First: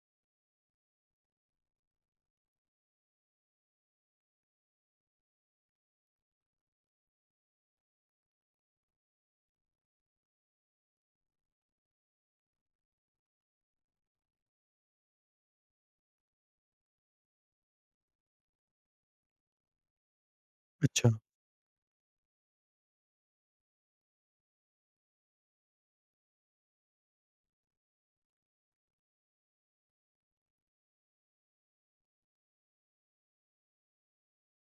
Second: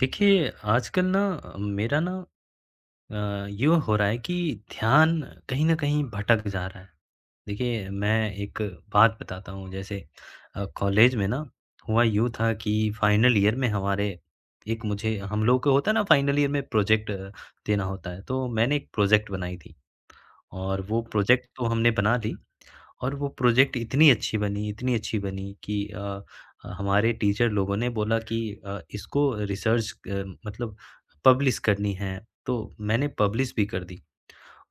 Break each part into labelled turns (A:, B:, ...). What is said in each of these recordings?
A: देखिए, आजकल ना मेरा ना यूँ हो रहा है कि ध्यान कहीं न कहीं भटक जा रहा है। देखिए, मैं एक बात बताता हूँ। जैसे कॉलेज में ना हुआ यूँ था कि फाइनल ईयर में हमारे एक मुझे हम लोग को होता है ना, फाइनल ईयर में प्रोजेक्ट देना होता है, तो मैंने एक प्रोजेक्ट बनाई थी और वो
B: अच्छा,
A: प्रोजेक्ट तो हमने बना ली। और वो प्रोजेक्ट इतनी अच्छी बनी कि हमारे टीचर लोगों ने बोला कि इसको रिसर्च मतलब पब्लिश करनी है, तो मैंने पब्लिश भी कर दी।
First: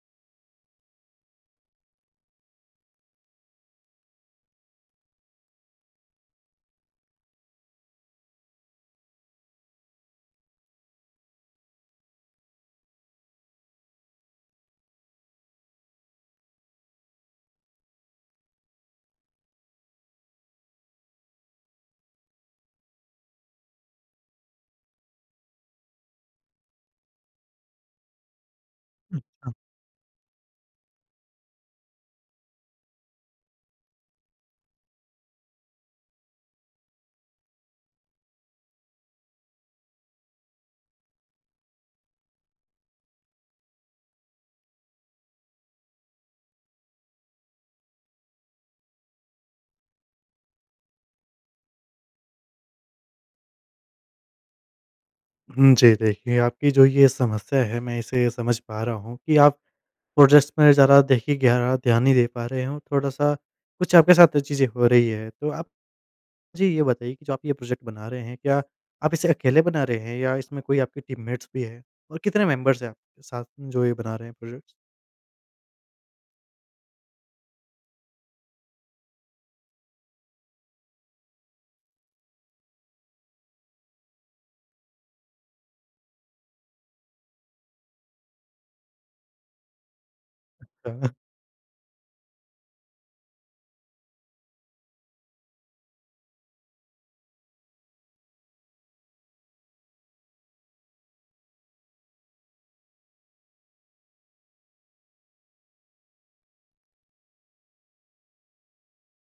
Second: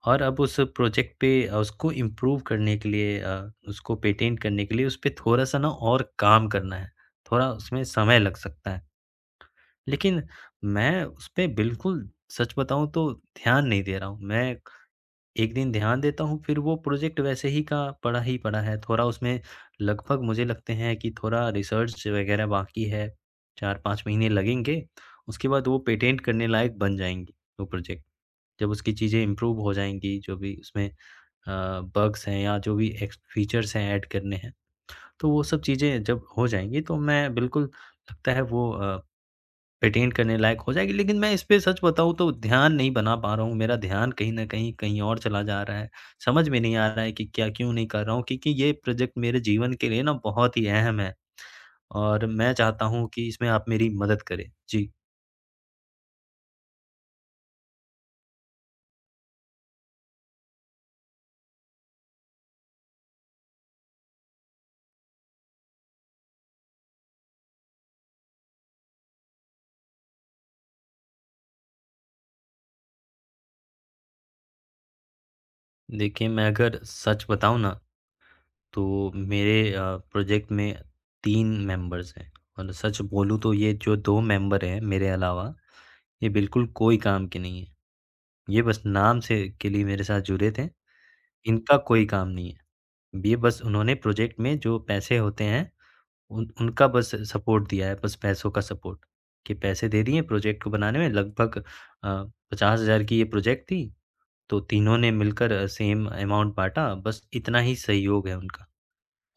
A: और अब उस प्रोजेक्ट पे उसको इम्प्रूव करने के लिए, उसको पेटेंट करने के लिए उस पे थोड़ा-सा ना और काम करना है, थोड़ा उसमें समय लग सकता है। लेकिन मैं उस पे बिल्कुल, सच बताऊँ तो, ध्यान नहीं दे रहा हूँ। मैं एक दिन ध्यान देता हूँ, फिर वो प्रोजेक्ट वैसे ही का पड़ा ही पड़ा है। थोड़ा उसमें लगभग मुझे लगते हैं कि थोड़ा रिसर्च वगैरह बाकी है, 4-5 महीने लगेंगे। उसके बाद वो पेटेंट करने लायक बन जाएँगी, वो प्रोजेक्ट। जब उसकी चीज़ें
B: अच्छा।
A: इम्प्रूव हो जाएँगी, जो भी उसमें अ, बग्स हैं या जो भी एक्स फीचर्स हैं ऐड करने हैं, तो वो सब चीज़ें जब हो जाएँगी, तो मैं बिल्कुल, लगता है वो रिटेन करने लायक हो जाएगी, लेकिन मैं इसपे सच बताऊँ तो ध्यान नहीं बना पा रहा हूँ। मेरा ध्यान कहीं न कहीं, कहीं और चला जा रहा है। समझ में नहीं आ रहा है कि क्या क्यों नहीं कर रहा हूँ, क्योंकि ये प्रोजेक्ट मेरे जीवन के लिए ना बहुत ही अहम है और मैं चाहता हूँ कि इसमें आप मेरी मदद करें। जी।
B: हुँ, जी, देखिए आपकी जो ये समस्या है मैं इसे समझ पा रहा हूँ कि आप प्रोजेक्ट्स में ज़्यादा देखिए गहरा ध्यान नहीं दे पा रहे हो, थोड़ा-सा कुछ आपके साथ चीज़ें हो रही है। तो आप मुझे ये बताइए कि जो आप ये प्रोजेक्ट बना रहे हैं, क्या आप इसे अकेले बना रहे हैं या इसमें कोई आपके टीममेट्स भी हैं? और कितने मेंबर्स हैं आपके साथ में जो ये बना रहे हैं प्रोजेक्ट्स?
A: देखिए, मैं अगर सच बताऊँ ना, तो मेरे प्रोजेक्ट में 3 मेंबर्स हैं और सच बोलूँ तो ये जो 2 मेंबर हैं मेरे अलावा, ये बिल्कुल कोई काम के नहीं हैं। ये बस नाम से के लिए मेरे साथ जुड़े थे, इनका कोई काम नहीं है। ये बस उन्होंने प्रोजेक्ट में जो पैसे होते हैं, उन उनका बस सपोर्ट दिया है, बस पैसों का सपोर्ट। कि पैसे दे दिए प्रोजेक्ट को बनाने में, लगभग अ, 50,000 की ये प्रोजेक्ट थी, तो तीनों ने मिलकर सेम अमाउंट बाँटा। बस इतना ही सहयोग है उनका,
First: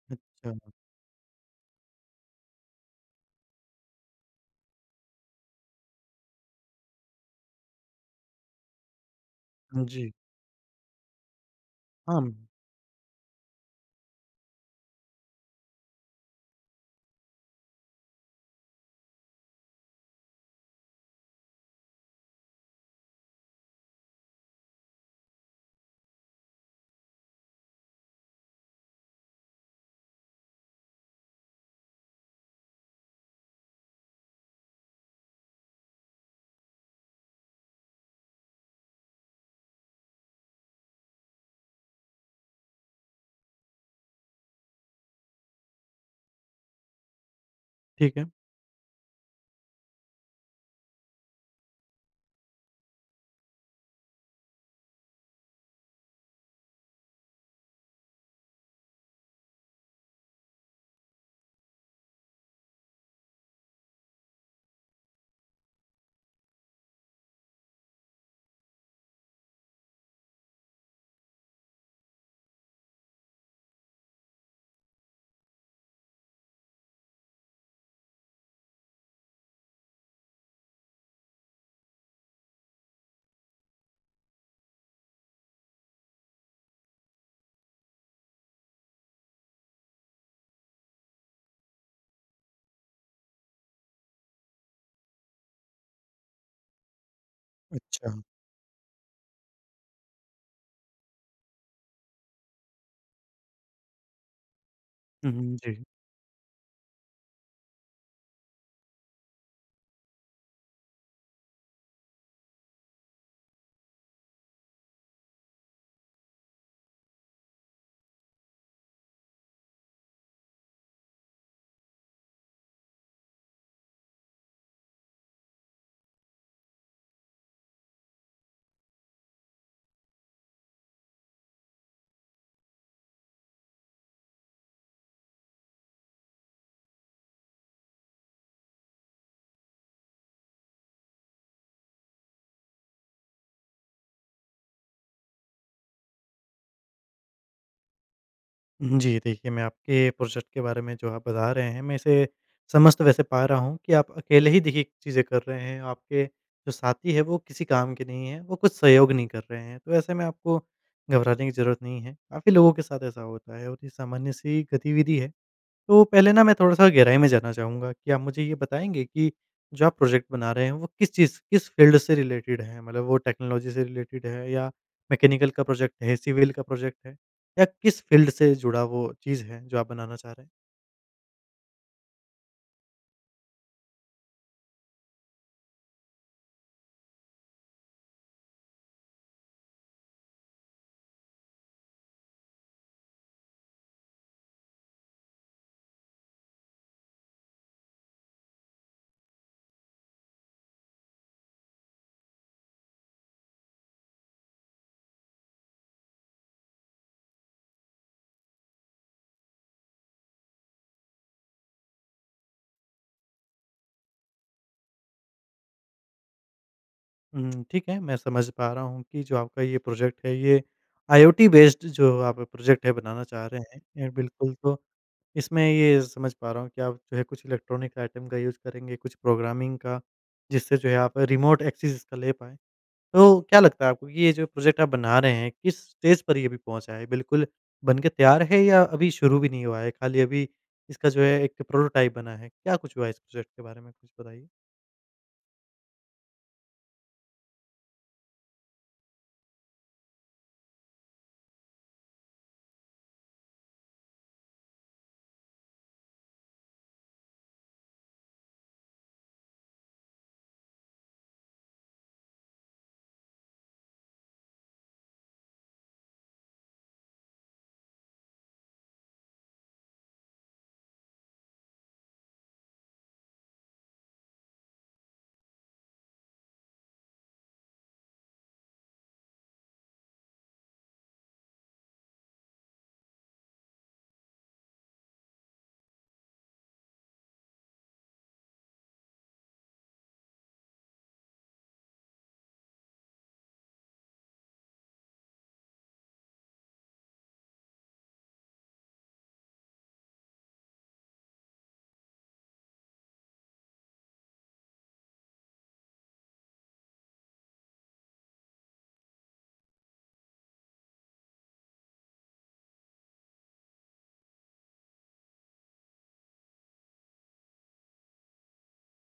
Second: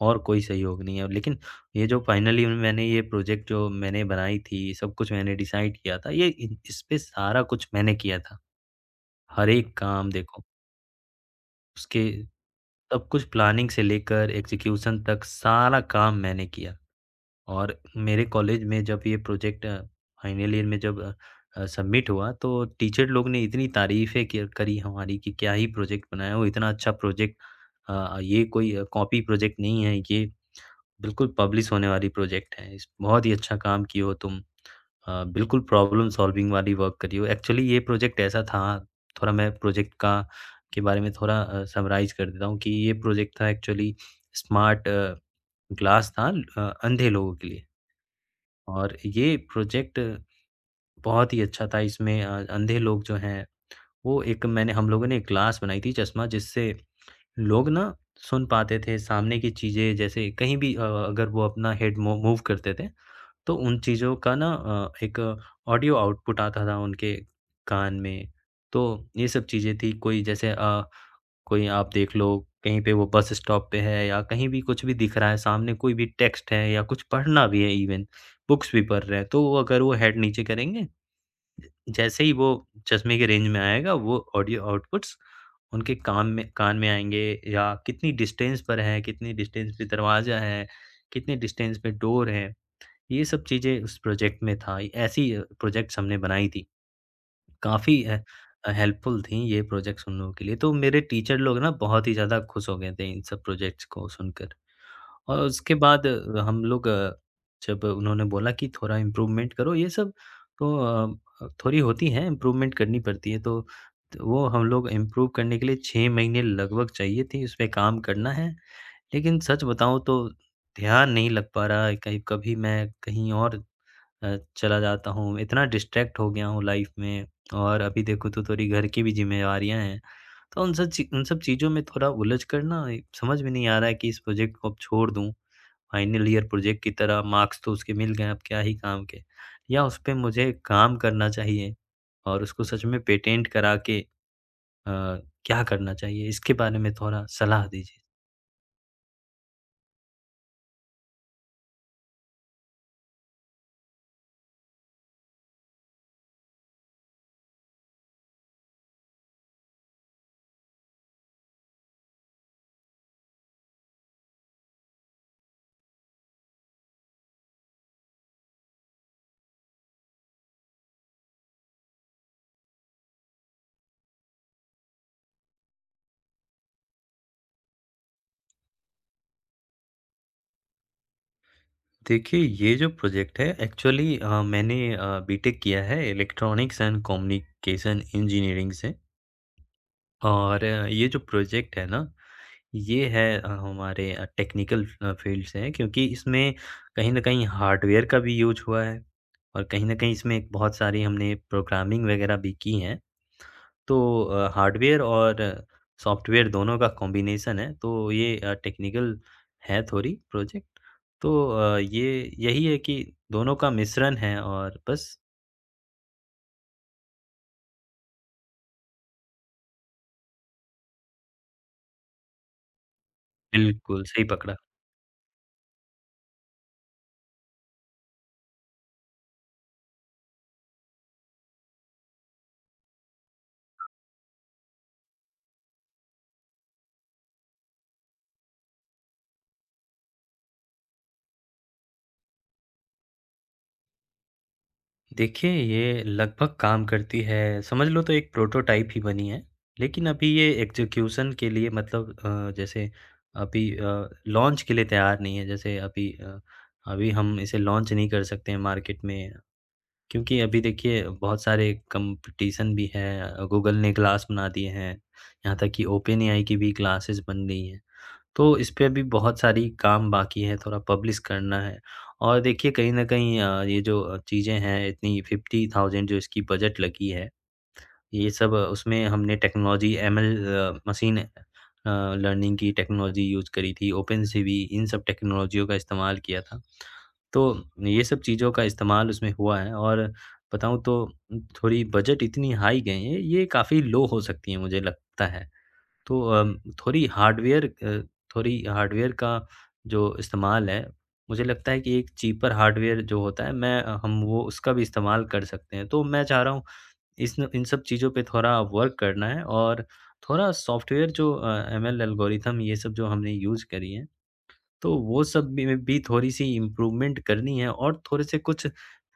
A: और कोई
B: अच्छा,
A: सहयोग नहीं है। लेकिन ये जो फाइनली मैंने ये प्रोजेक्ट जो मैंने बनाई थी, सब कुछ मैंने डिसाइड किया था, ये इन इसपे सारा कुछ मैंने किया था, हर एक
B: अच्छा,
A: काम,
B: जी।
A: देखो, उसके
B: हाँ,
A: सब कुछ प्लानिंग से लेकर एग्ज़ीक्यूशन तक सारा काम मैंने किया। और मेरे कॉलेज में जब ये प्रोजेक्ट फाइनल ईयर में जब सबमिट हुआ, तो टीचर लोग ने इतनी तारीफ़ें करी हमारी कि क्या ही प्रोजेक्ट बनाया हो, इतना अच्छा प्रोजेक्ट। ये कोई कॉपी प्रोजेक्ट नहीं है, ये बिल्कुल पब्लिश होने वाली प्रोजेक्ट है, इस बहुत ही अच्छा काम किए हो तुम। बिल्कुल प्रॉब्लम सॉल्विंग वाली वर्क करी हो। एक्चुअली ये प्रोजेक्ट ऐसा था, थोड़ा मैं प्रोजेक्ट का के बारे में थोड़ा समराइज कर देता हूँ। कि ये प्रोजेक्ट था एक्चुअली स्मार्ट ग्लास था, अंधे लोगों के लिए।
B: ठीक है।
A: और ये प्रोजेक्ट बहुत ही अच्छा था। इसमें अंधे लोग जो हैं, वो एक मैंने हम लोगों ने एक ग्लास बनाई थी, चश्मा, जिससे लोग ना सुन पाते थे सामने की चीज़ें। जैसे कहीं भी अगर वो अपना हेड मूव मूव करते थे, तो उन चीज़ों का ना एक ऑडियो आउटपुट आता था उनके कान में। तो ये सब चीज़ें थी, कोई जैसे कोई आप देख लो, कहीं पे वो बस स्टॉप पे है या कहीं भी कुछ भी दिख रहा है, सामने कोई भी टेक्स्ट है या कुछ पढ़ना भी है इवेन, बुक्स भी पढ़ रहे हैं, तो वो अगर वो हेड नीचे करेंगे, जैसे ही वो चश्मे के रेंज में आएगा, वो ऑडियो आउटपुट्स उनके कान में आएँगे। या कितनी डिस्टेंस पर है, कितनी डिस्टेंस पे दरवाज़ा है, कितनी डिस्टेंस पे डोर है, ये सब चीज़ें उस प्रोजेक्ट में था। ऐसी प्रोजेक्ट्स हमने बनाई थी। काफ़ी
B: अच्छा।
A: हेल्पफुल थी ये प्रोजेक्ट्स उन लोगों के लिए। तो मेरे टीचर लोग ना बहुत ही ज़्यादा खुश हो गए थे इन सब प्रोजेक्ट्स को सुनकर।
B: हुँ,
A: और
B: हुँ,
A: उसके
B: जी।
A: बाद हम लोग, जब उन्होंने बोला कि थोड़ा इम्प्रूवमेंट करो ये सब, तो थोड़ी होती है, इम्प्रूवमेंट करनी पड़ती है। तो त वो हम लोग इम्प्रूव करने के लिए 6 महीने लगभग चाहिए थी, उसपे काम करना है। लेकिन सच बताऊँ तो ध्यान नहीं लग पा रहा है, कहीं कभी मैं कहीं और चला जाता हूँ, इतना डिस्ट्रैक्ट हो गया हूँ लाइफ़ में। और अभी देखो तो थोड़ी घर की भी ज़िम्मेवारियाँ हैं। तो उन सब चीज़ों में थोड़ा उलझ कर ना, ये समझ में नहीं आ रहा है कि इस प्रोजेक्ट को अब छोड़ दूँ, फाइनल ईयर प्रोजेक्ट की तरह मार्क्स तो उसके मिल गए, अब क्या ही काम के। या उस पे मुझे काम करना चाहिए और उसको सच में पेटेंट करा के, अ, क्या करना चाहिए, इसके बारे में थोड़ा सलाह दीजिए?
B: जी, देखिए मैं आपके प्रोजेक्ट के बारे में जो आप बता रहे हैं, मैं इसे समझ तो वैसे पा रहा हूँ कि आप अकेले ही देखिए चीज़ें कर रहे हैं, आपके जो साथी हैं वो किसी काम के नहीं हैं, वो कुछ सहयोग नहीं कर रहे हैं, तो ऐसे में आपको घबराने की ज़रूरत नहीं है। काफ़ी लोगों के साथ ऐसा होता है और ये सामान्य सी गतिविधि है। तो पहले ना मैं थोड़ा-सा गहराई में जाना चाहूँगा कि आप मुझे ये बताएँगे कि जो आप प्रोजेक्ट बना रहे हैं, वो किस चीज़ किस फ़ील्ड से रिलेटेड है? मतलब वो टेक्नोलॉजी से रिलेटेड है या मैकेनिकल का प्रोजेक्ट है, सिविल का प्रोजेक्ट है या किस फ़ील्ड से जुड़ा वो चीज़ है जो आप बनाना चाह रहे हैं?
A: देखिए, ये जो प्रोजेक्ट है एक्चुअली, मैंने बीटेक किया है इलेक्ट्रॉनिक्स एंड कम्युनिकेशन इंजीनियरिंग से। और ये जो प्रोजेक्ट है ना, ये है हमारे टेक्निकल फ़ील्ड से है, क्योंकि इसमें कहीं न कहीं हार्डवेयर का भी यूज़ हुआ है और कहीं न कहीं इसमें एक बहुत सारी हमने प्रोग्रामिंग वग़ैरह भी की है। तो हार्डवेयर और सॉफ्टवेयर दोनों का कॉम्बिनेशन है, तो ये टेक्निकल है थोड़ी प्रोजेक्ट। तो ये यही है कि दोनों का मिश्रण है और बस,
B: हुँ, ठीक है, मैं समझ पा रहा हूँ कि जो आपका ये प्रोजेक्ट है, ये आईओटी बेस्ड जो आप प्रोजेक्ट है बनाना चाह रहे
A: बिल्कुल,
B: हैं।
A: सही
B: बिल्कुल,
A: पकड़ा।
B: तो इसमें ये समझ पा रहा हूँ कि आप जो है कुछ इलेक्ट्रॉनिक आइटम का यूज़ करेंगे, कुछ प्रोग्रामिंग का, जिससे जो है आप रिमोट एक्सेस इसका ले पाएँ। तो क्या लगता है आपको कि ये जो प्रोजेक्ट आप बना रहे हैं, किस स्टेज पर ये अभी पहुँचा है? बिल्कुल बन के तैयार है या अभी शुरू भी नहीं हुआ है, खाली अभी इसका जो है एक प्रोटोटाइप बना है? क्या कुछ हुआ है इस प्रोजेक्ट के बारे में, कुछ बताइए?
A: देखिए, ये लगभग काम करती है, समझ लो तो, एक प्रोटोटाइप ही बनी है। लेकिन अभी ये एग्ज़ीक्यूशन के लिए मतलब, जैसे अभी लॉन्च के लिए तैयार नहीं है। जैसे अभी अभी हम इसे लॉन्च नहीं कर सकते हैं मार्केट में, क्योंकि अभी देखिए बहुत सारे कंपटीशन भी है। गूगल ने ग्लास बना दिए हैं, यहाँ तक कि ओपेनएआई की भी ग्लासेस बन गई हैं। तो इस पे अभी बहुत सारी काम बाकी है, थोड़ा पब्लिश करना है। और देखिए कहीं न कहीं ये जो चीज़ें हैं इतनी, 50,000 जो इसकी बजट लगी है, ये सब, उसमें हमने टेक्नोलॉजी एमएल मशीन लर्निंग की टेक्नोलॉजी यूज़ करी थी, ओपेनसीवी, इन सब टेक्नोलॉजियों का इस्तेमाल किया था। तो ये सब चीज़ों का इस्तेमाल उसमें हुआ है और बताऊँ तो थोड़ी बजट इतनी हाई गई है, ये काफ़ी लो हो सकती है, मुझे लगता है। तो थोड़ी हार्डवेयर थोड़ी हार्डवेयर का जो इस्तेमाल है, मुझे लगता है कि एक चीपर हार्डवेयर जो होता है, हम वो उसका भी इस्तेमाल कर सकते हैं। तो मैं चाह रहा हूँ इस इन सब चीज़ों पे थोड़ा वर्क करना है और थोड़ा सॉफ्टवेयर जो एमएल एल्गोरिथम ये सब जो हमने यूज़ करी है, तो वो सब भी में भी थोड़ी-सी इम्प्रूवमेंट करनी है और थोड़े-से कुछ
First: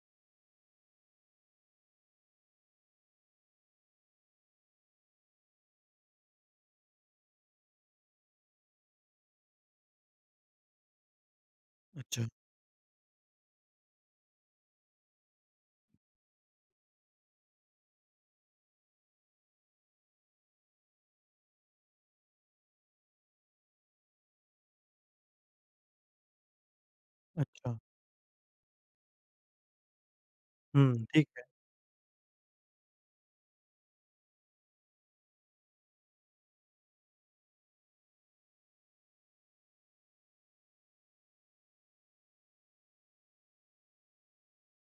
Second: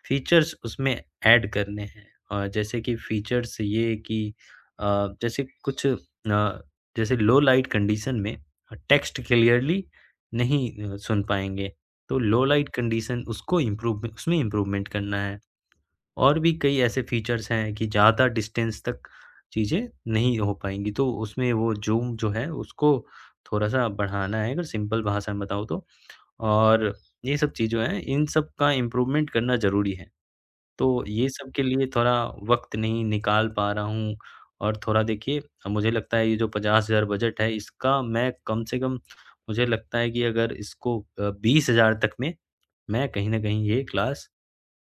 A: फीचर्स उसमें ऐड करने हैं। जैसे कि फीचर्स ये कि अ, जैसे कुछ जैसे लो लाइट कंडीशन में टेक्स्ट क्लियरली नहीं सुन पाएँगे, तो
B: अच्छा,
A: लो लाइट कंडीशन उसको इम्प्रूव, उसमें इम्प्रूवमेंट करना है। और भी कई ऐसे फीचर्स हैं कि ज़्यादा डिस्टेंस तक चीज़ें नहीं हो पाएँगी, तो उसमें वो ज़ूम जो है उसको थोड़ा-सा बढ़ाना है, अगर सिंपल भाषा में बताऊँ तो। और ये सब चीज़
B: अच्छा।
A: जो है, इन सब का इम्प्रूवमेंट करना ज़रूरी है। तो
B: हुँ,
A: ये
B: ठीक है।
A: सब के लिए थोड़ा वक़्त नहीं निकाल पा रहा हूँ और थोड़ा, देखिए, मुझे लगता है ये जो 50,000 बजट है इसका, मैं कम से कम मुझे लगता है कि अगर इसको 20,000 तक में मैं कहीं न कहीं ये क्लास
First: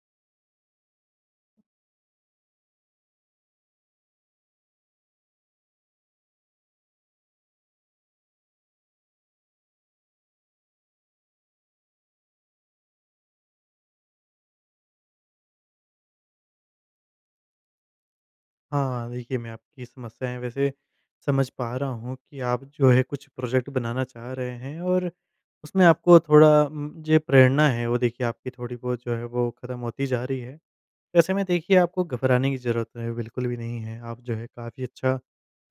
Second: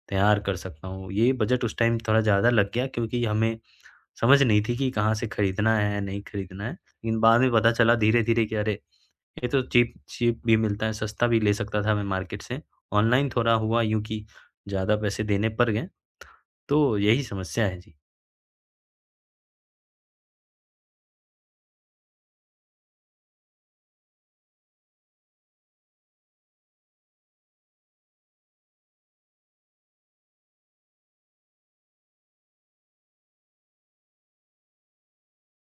A: तैयार कर सकता हूँ। ये बजट उस टाइम थोड़ा ज़्यादा लग गया, क्योंकि हमें समझ नहीं थी कि कहाँ से खरीदना है, नहीं खरीदना है। लेकिन बाद में पता चला धीरे-धीरे कि अरे! ये तो चीप चीप भी मिलता है, सस्ता भी ले सकता था मैं मार्केट से। ऑनलाइन थोड़ा हुआ यूँ कि ज़्यादा पैसे देने पड़ गए, तो यही समस्या है जी।
B: हाँ, देखिए मैं आपकी समस्याएँ वैसे समझ पा रहा हूँ कि आप जो है कुछ प्रोजेक्ट बनाना चाह रहे हैं और उसमें आपको थोड़ा जो प्रेरणा है वो देखिए आपकी थोड़ी बहुत जो है वो खत्म होती जा रही है। ऐसे में देखिए आपको घबराने की ज़रूरत है, बिल्कुल भी नहीं है। आप जो है काफ़ी अच्छा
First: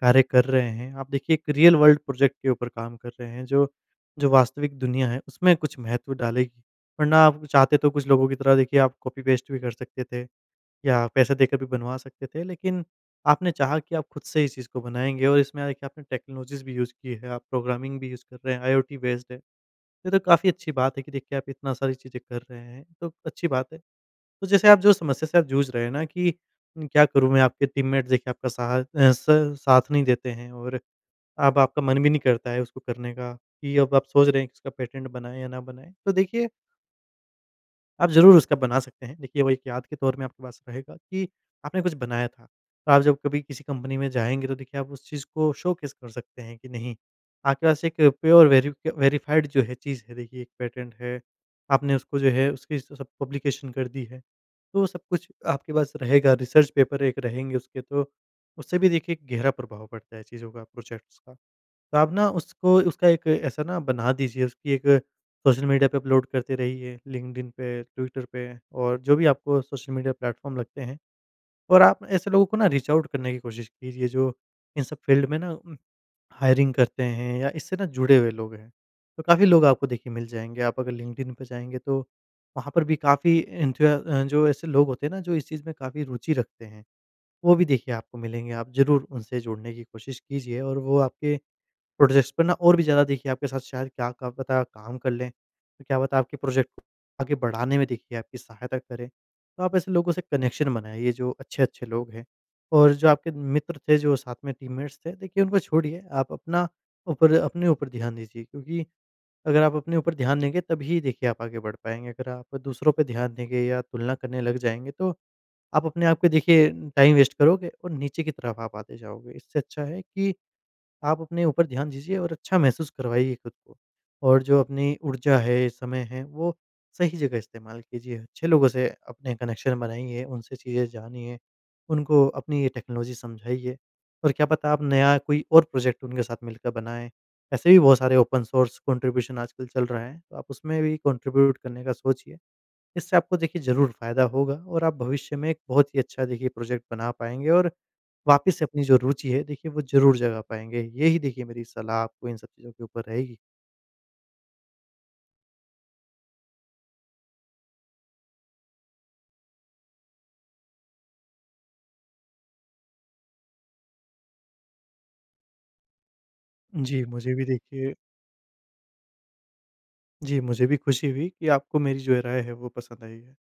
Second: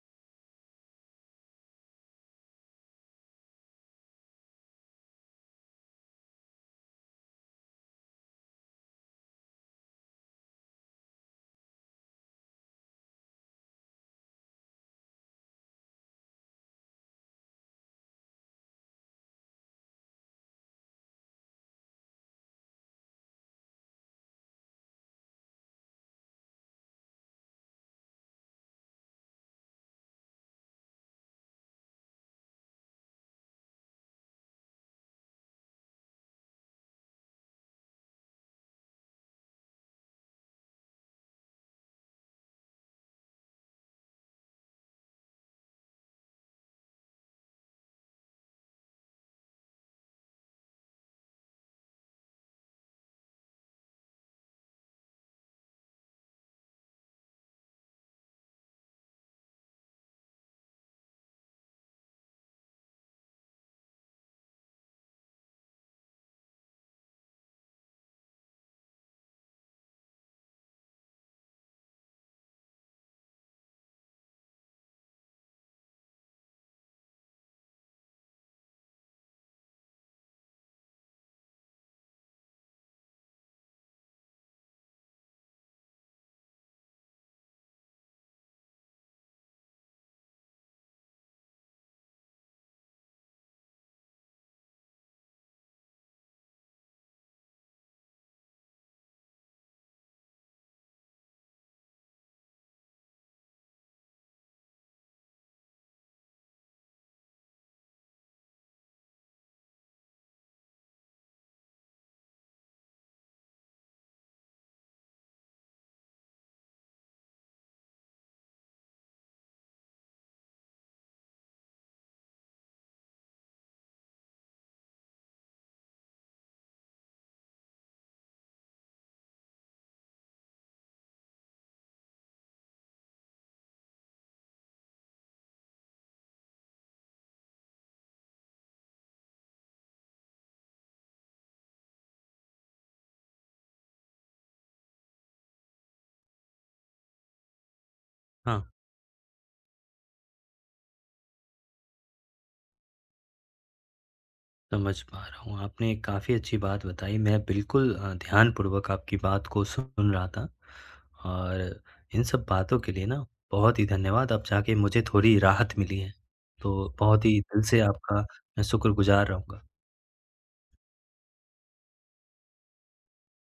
B: कार्य कर रहे हैं। आप देखिए एक रियल वर्ल्ड प्रोजेक्ट के ऊपर काम कर रहे हैं जो जो वास्तविक दुनिया है उसमें कुछ महत्व डालेगी। वरना आप चाहते तो कुछ लोगों की तरह देखिए आप कॉपी पेस्ट भी कर सकते थे या पैसे देकर भी बनवा सकते थे। लेकिन आपने चाहा कि आप खुद से इस चीज़ को बनाएँगे और इसमें देखिए आपने टेक्नोलॉजीज़ भी यूज़ की है, आप प्रोग्रामिंग भी यूज़ कर रहे हैं, आईओटी बेस्ड है। ये तो काफ़ी अच्छी बात है कि देखिए आप इतना सारी चीज़ें कर रहे हैं, तो अच्छी बात है। तो जैसे आप जो समस्या से आप जूझ रहे हैं ना कि "न, क्या करूँ मैं, आपके टीममेट देखिए आपका साथ अ, स साथ नहीं देते हैं और अब आपका मन भी नहीं करता है उसको करने का कि अब आप सोच रहे हैं कि इसका पेटेंट बनाएँ या ना बनाएँ। तो देखिए आप ज़रूर उसका बना सकते हैं। देखिए वो एक याद के तौर में आपके पास रहेगा कि आपने कुछ बनाया था। तो आप जब कभी किसी कंपनी में जाएँगे तो देखिए आप उस चीज़ को शोकेस कर सकते हैं कि नहीं, आपके पास एक प्योर वेरिफ़ाइड जो है चीज़ है देखिए एक पेटेंट है। आपने उसको जो है उसकी सब पब्लिकेशन कर दी है। तो वो सब कुछ आपके पास रहेगा, रिसर्च पेपर एक रहेंगे उसके, तो उससे भी देखिए एक गहरा प्रभाव पड़ता है चीज़ों का, प्रोजेक्ट्स का। तो आप ना उसको उसका एक ऐसा ना बना दीजिए, उसकी एक सोशल मीडिया पे अपलोड करते रहिए, लिंक्डइन पे, ट्विटर पे और जो भी आपको सोशल मीडिया प्लेटफ़ॉर्म लगते हैं, और आप ऐसे लोगों को ना रीच आउट करने की कोशिश कीजिए जो इन सब फ़ील्ड में ना हायरिंग करते हैं या इससे ना जुड़े हुए लोग हैं। तो काफ़ी लोग आपको देखिए मिल जाएँगे, आप अगर लिंक्डइन पे जाएँगे तो वहाँ पर भी काफ़ी जो ऐसे लोग होते हैं ना जो इस चीज़ में काफ़ी रुचि रखते हैं, वो भी देखिए आपको मिलेंगे, आप ज़रूर उनसे जुड़ने की कोशिश कीजिए और वो आपके प्रोजेक्ट्स पे ना और भी ज़्यादा देखिए आपके साथ शायद क्या क्या पता काम कर लें। तो क्या पता आपके प्रोजेक्ट को आगे बढ़ाने में देखिए आपकी सहायता करें। तो आप ऐसे लोगों से कनेक्शन बनाएँ, ये जो अच्छे-अच्छे लोग हैं। और जो आपके मित्र थे, जो साथ में टीममेट्स थे, देखिए उनको छोड़िए, आप अपना ऊपर अपने ऊपर ध्यान दीजिए, क्योंकि अगर आप अपने ऊपर ध्यान देंगे तभी देखिए आप आगे बढ़ पाएँगे। अगर आप दूसरों पे ध्यान देंगे या तुलना करने लग जाएँगे तो आप अपने आप को देखिए टाइम वेस्ट करोगे और नीचे की तरफ आप आते जाओगे। इससे अच्छा है कि आप अपने ऊपर ध्यान दीजिए और अच्छा महसूस करवाइए खुद को। और जो अपनी ऊर्जा है, समय है, वो सही जगह इस्तेमाल कीजिए। अच्छे लोगों से अपने कनेक्शन बनाइए, उनसे चीज़ें जानिए, उनको अपनी ये टेक्नोलॉजी समझाइए और क्या पता आप नया कोई और प्रोजेक्ट उनके साथ मिलकर बनाएँ। ऐसे भी बहुत सारे ओपन सोर्स कंट्रीब्यूशन आजकल चल रहे हैं, तो आप उसमें भी कंट्रीब्यूट करने का सोचिए। इससे आपको देखिए ज़रूर फ़ायदा होगा और आप भविष्य में एक बहुत ही अच्छा देखिए प्रोजेक्ट बना पाएँगे और वापस
A: हाँ,
B: से अपनी जो रुचि है देखिए वो ज़रूर जगा पाएँगे। यही देखिए मेरी सलाह आपको इन सब चीज़ों के ऊपर रहेगी।
A: समझ पा रहा हूँ, आपने काफ़ी अच्छी बात बताई। मैं बिल्कुल, ध्यानपूर्वक आपकी बात को सुन रहा था। और इन सब बातों के लिए ना बहुत ही धन्यवाद। अब जाके मुझे थोड़ी राहत मिली है, तो
B: जी,
A: बहुत
B: मुझे
A: ही
B: भी
A: दिल से
B: देखिए
A: आपका मैं शुक्रगुज़ार रहूँगा।
B: जी, मुझे भी खुशी हुई कि आपको मेरी जो ये राय है वो पसंद आई है।